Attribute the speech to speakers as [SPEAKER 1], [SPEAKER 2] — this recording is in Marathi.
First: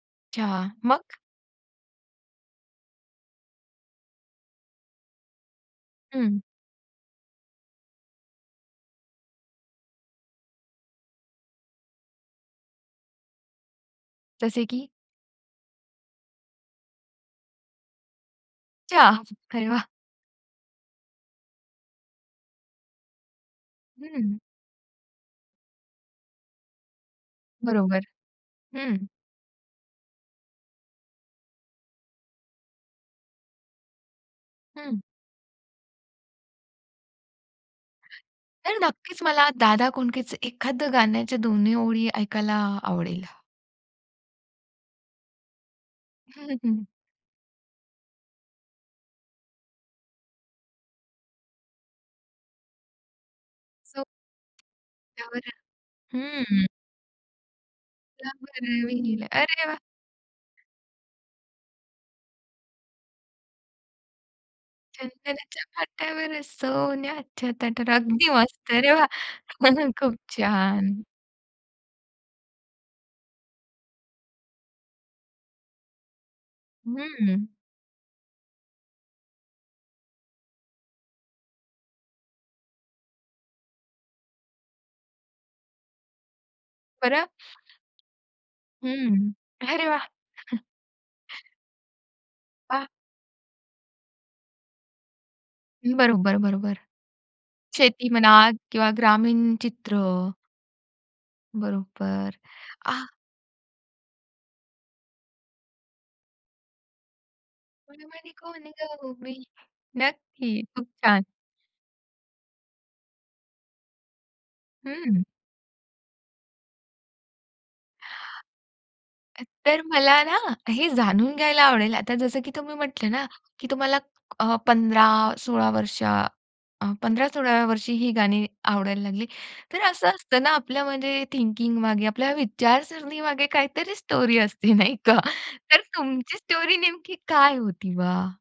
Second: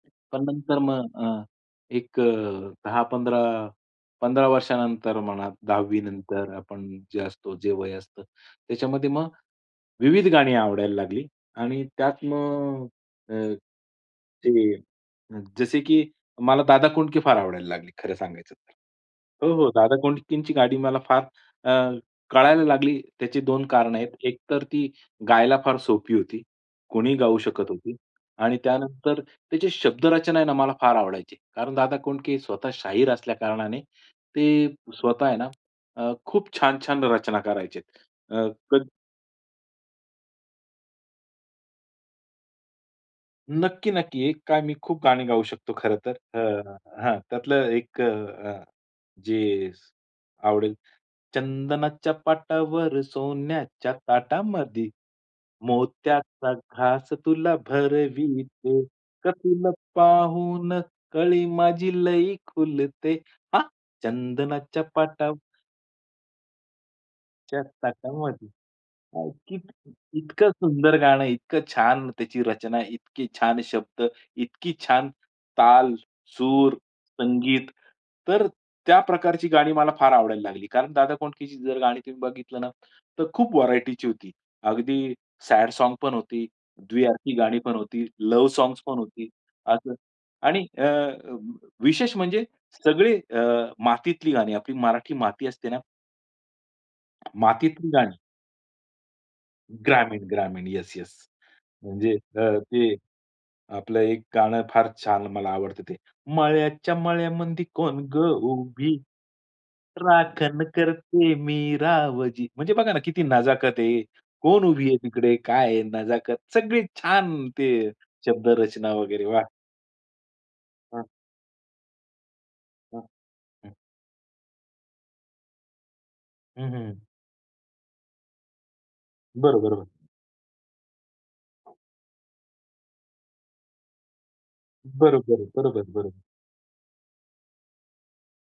[SPEAKER 1] पण
[SPEAKER 2] अच्छा.
[SPEAKER 1] नंतर मग
[SPEAKER 2] मग?
[SPEAKER 1] अ, एक अ, 10-15, 15 वर्षानंतर म्हणा, 10वी
[SPEAKER 2] हं.
[SPEAKER 1] नंतर आपण जे असतो, जे वय असतं, त्याच्यामध्ये मग विविध गाणी आवडायला लागली आणि त्यात मग अ,
[SPEAKER 2] जसे
[SPEAKER 1] ते
[SPEAKER 2] की
[SPEAKER 1] जसे की मला दादा कोंडके फार आवडायला लागले, खरं सांगायचं तर.
[SPEAKER 2] अच्छा,
[SPEAKER 1] हो,
[SPEAKER 2] अरे
[SPEAKER 1] हो,
[SPEAKER 2] वा!
[SPEAKER 1] दादा कोंडकेची गाणी मला फार अ, कळायला लागली, त्याची 2 कारणं आहेत. एक
[SPEAKER 2] हं.
[SPEAKER 1] तर ती गायला फार सोपी होती. कोणीही गाऊ शकत होती
[SPEAKER 2] बरोबर.
[SPEAKER 1] आणि
[SPEAKER 2] हं.
[SPEAKER 1] त्यानंतर त्याची शब्दरचना आहे ना, मला फार आवडायची. कारण दादा कोंडके स्वतः शाहीर असल्या कारणाने ते
[SPEAKER 2] हं.
[SPEAKER 1] स्वतः आहे ना अ, खूप छान-छान रचना करायचे. अ,
[SPEAKER 2] तर
[SPEAKER 1] [unintelligible]
[SPEAKER 2] नक्कीच, मला दादा कोंडकेच एखाद गाण्याच्या दोन्ही ओळी ऐकायला आवडेल.
[SPEAKER 1] नक्की, नक्की. एक काय मी खूप गाणी गाऊ शकतो खरं तर,
[SPEAKER 2] हं,
[SPEAKER 1] अ,
[SPEAKER 2] हं.
[SPEAKER 1] हां, त्यातलं एक अ, हं, जे आवडेल. चंदनाच्या पाटावर सोन्याच्या
[SPEAKER 2] सो
[SPEAKER 1] ताटामधी,
[SPEAKER 2] पाटा वरं
[SPEAKER 1] मोत्याचा
[SPEAKER 2] हं.
[SPEAKER 1] घास तुला
[SPEAKER 2] पाटा
[SPEAKER 1] भरविते.
[SPEAKER 2] वरं
[SPEAKER 1] गं,
[SPEAKER 2] [unintelligible] अरे
[SPEAKER 1] तुला
[SPEAKER 2] वाह!
[SPEAKER 1] पाहून कळी माझी लई खुलते. हां. चंदनाच्या पाटावर
[SPEAKER 2] चंदनाच्या पाटावर, सोन्याच्या
[SPEAKER 1] सोन्याच्या
[SPEAKER 2] तटामध्ये. अगदी
[SPEAKER 1] ताटामधी.
[SPEAKER 2] मस्त, अरे वा!
[SPEAKER 1] काय, की
[SPEAKER 2] खूप
[SPEAKER 1] इतकं सुंदर
[SPEAKER 2] छान.
[SPEAKER 1] गाणं, इतकं छान त्याची रचना, इतके छान शब्द, इतकी छान ताल, सूर,
[SPEAKER 2] हं.
[SPEAKER 1] संगीत. तर त्या प्रकारची गाणी मला फार आवडायला लागली, कारण दादा कोंडकेची जर गाणी तुम्ही बघितलं ना, तर खूप व्हरायटीची होती. अगदी सॅड सॉंग्स पण होती,
[SPEAKER 2] बरं.
[SPEAKER 1] द्विअर्थी गाणी पण होती, लव्ह सॉंग पण होती.
[SPEAKER 2] हं. अरे
[SPEAKER 1] असं.
[SPEAKER 2] वाह!
[SPEAKER 1] आणि अं, विशेष म्हणजे
[SPEAKER 2] हां.
[SPEAKER 1] सगळे अ, मातीतली गाणी, आपली मराठी माती असते ना
[SPEAKER 2] बरोबर, बरोबर.
[SPEAKER 1] मातीतली
[SPEAKER 2] शेती
[SPEAKER 1] गाणी.
[SPEAKER 2] म्हणा किंवा ग्रामीण चित्र.
[SPEAKER 1] ग्रामीण, ग्रामीण. Yes, yes. म्हणजे
[SPEAKER 2] बरोबर.
[SPEAKER 1] अं, ते
[SPEAKER 2] आ.
[SPEAKER 1] आपलं एक गाणं फार छान मला आवडतं ते. मळ्याच्या मळ्यामध्ये कोण ग
[SPEAKER 2] मळ्यामध्ये कोण गं
[SPEAKER 1] उभी?
[SPEAKER 2] उभी? नक्की.
[SPEAKER 1] राखण
[SPEAKER 2] खूप छान.
[SPEAKER 1] करते मी रावजी. म्हणजे बघा ना, किती नजाकत आहे, कोण उभी आहे
[SPEAKER 2] हं.
[SPEAKER 1] तिकडे? काय आहे? नजाकत, सगळी छान ते शब्दरचना वगैरे, वाह!
[SPEAKER 2] अ, तर मला ना हे
[SPEAKER 1] हां.
[SPEAKER 2] जाणून घ्यायला आवडेल, आता जसं की तुम्ही
[SPEAKER 1] हां.
[SPEAKER 2] म्हटलं ना, की
[SPEAKER 1] हं.
[SPEAKER 2] तुम्हाला अ, 15-16 वर्ष अ,
[SPEAKER 1] हं, हं.
[SPEAKER 2] 15-16व्या वर्षी ही गाणी आवडायला लागली. तर
[SPEAKER 1] बरोबर.
[SPEAKER 2] असं असतं ना आपल्या म्हणजे थिंकिंगमागे, आपल्या विचारसरणीमागे काहीतरी स्टोरी असते, नाही का.
[SPEAKER 1] बरोबर.
[SPEAKER 2] तर
[SPEAKER 1] बरोबर, बरोबर.
[SPEAKER 2] तुमची स्टोरी नेमकी काय होती बा?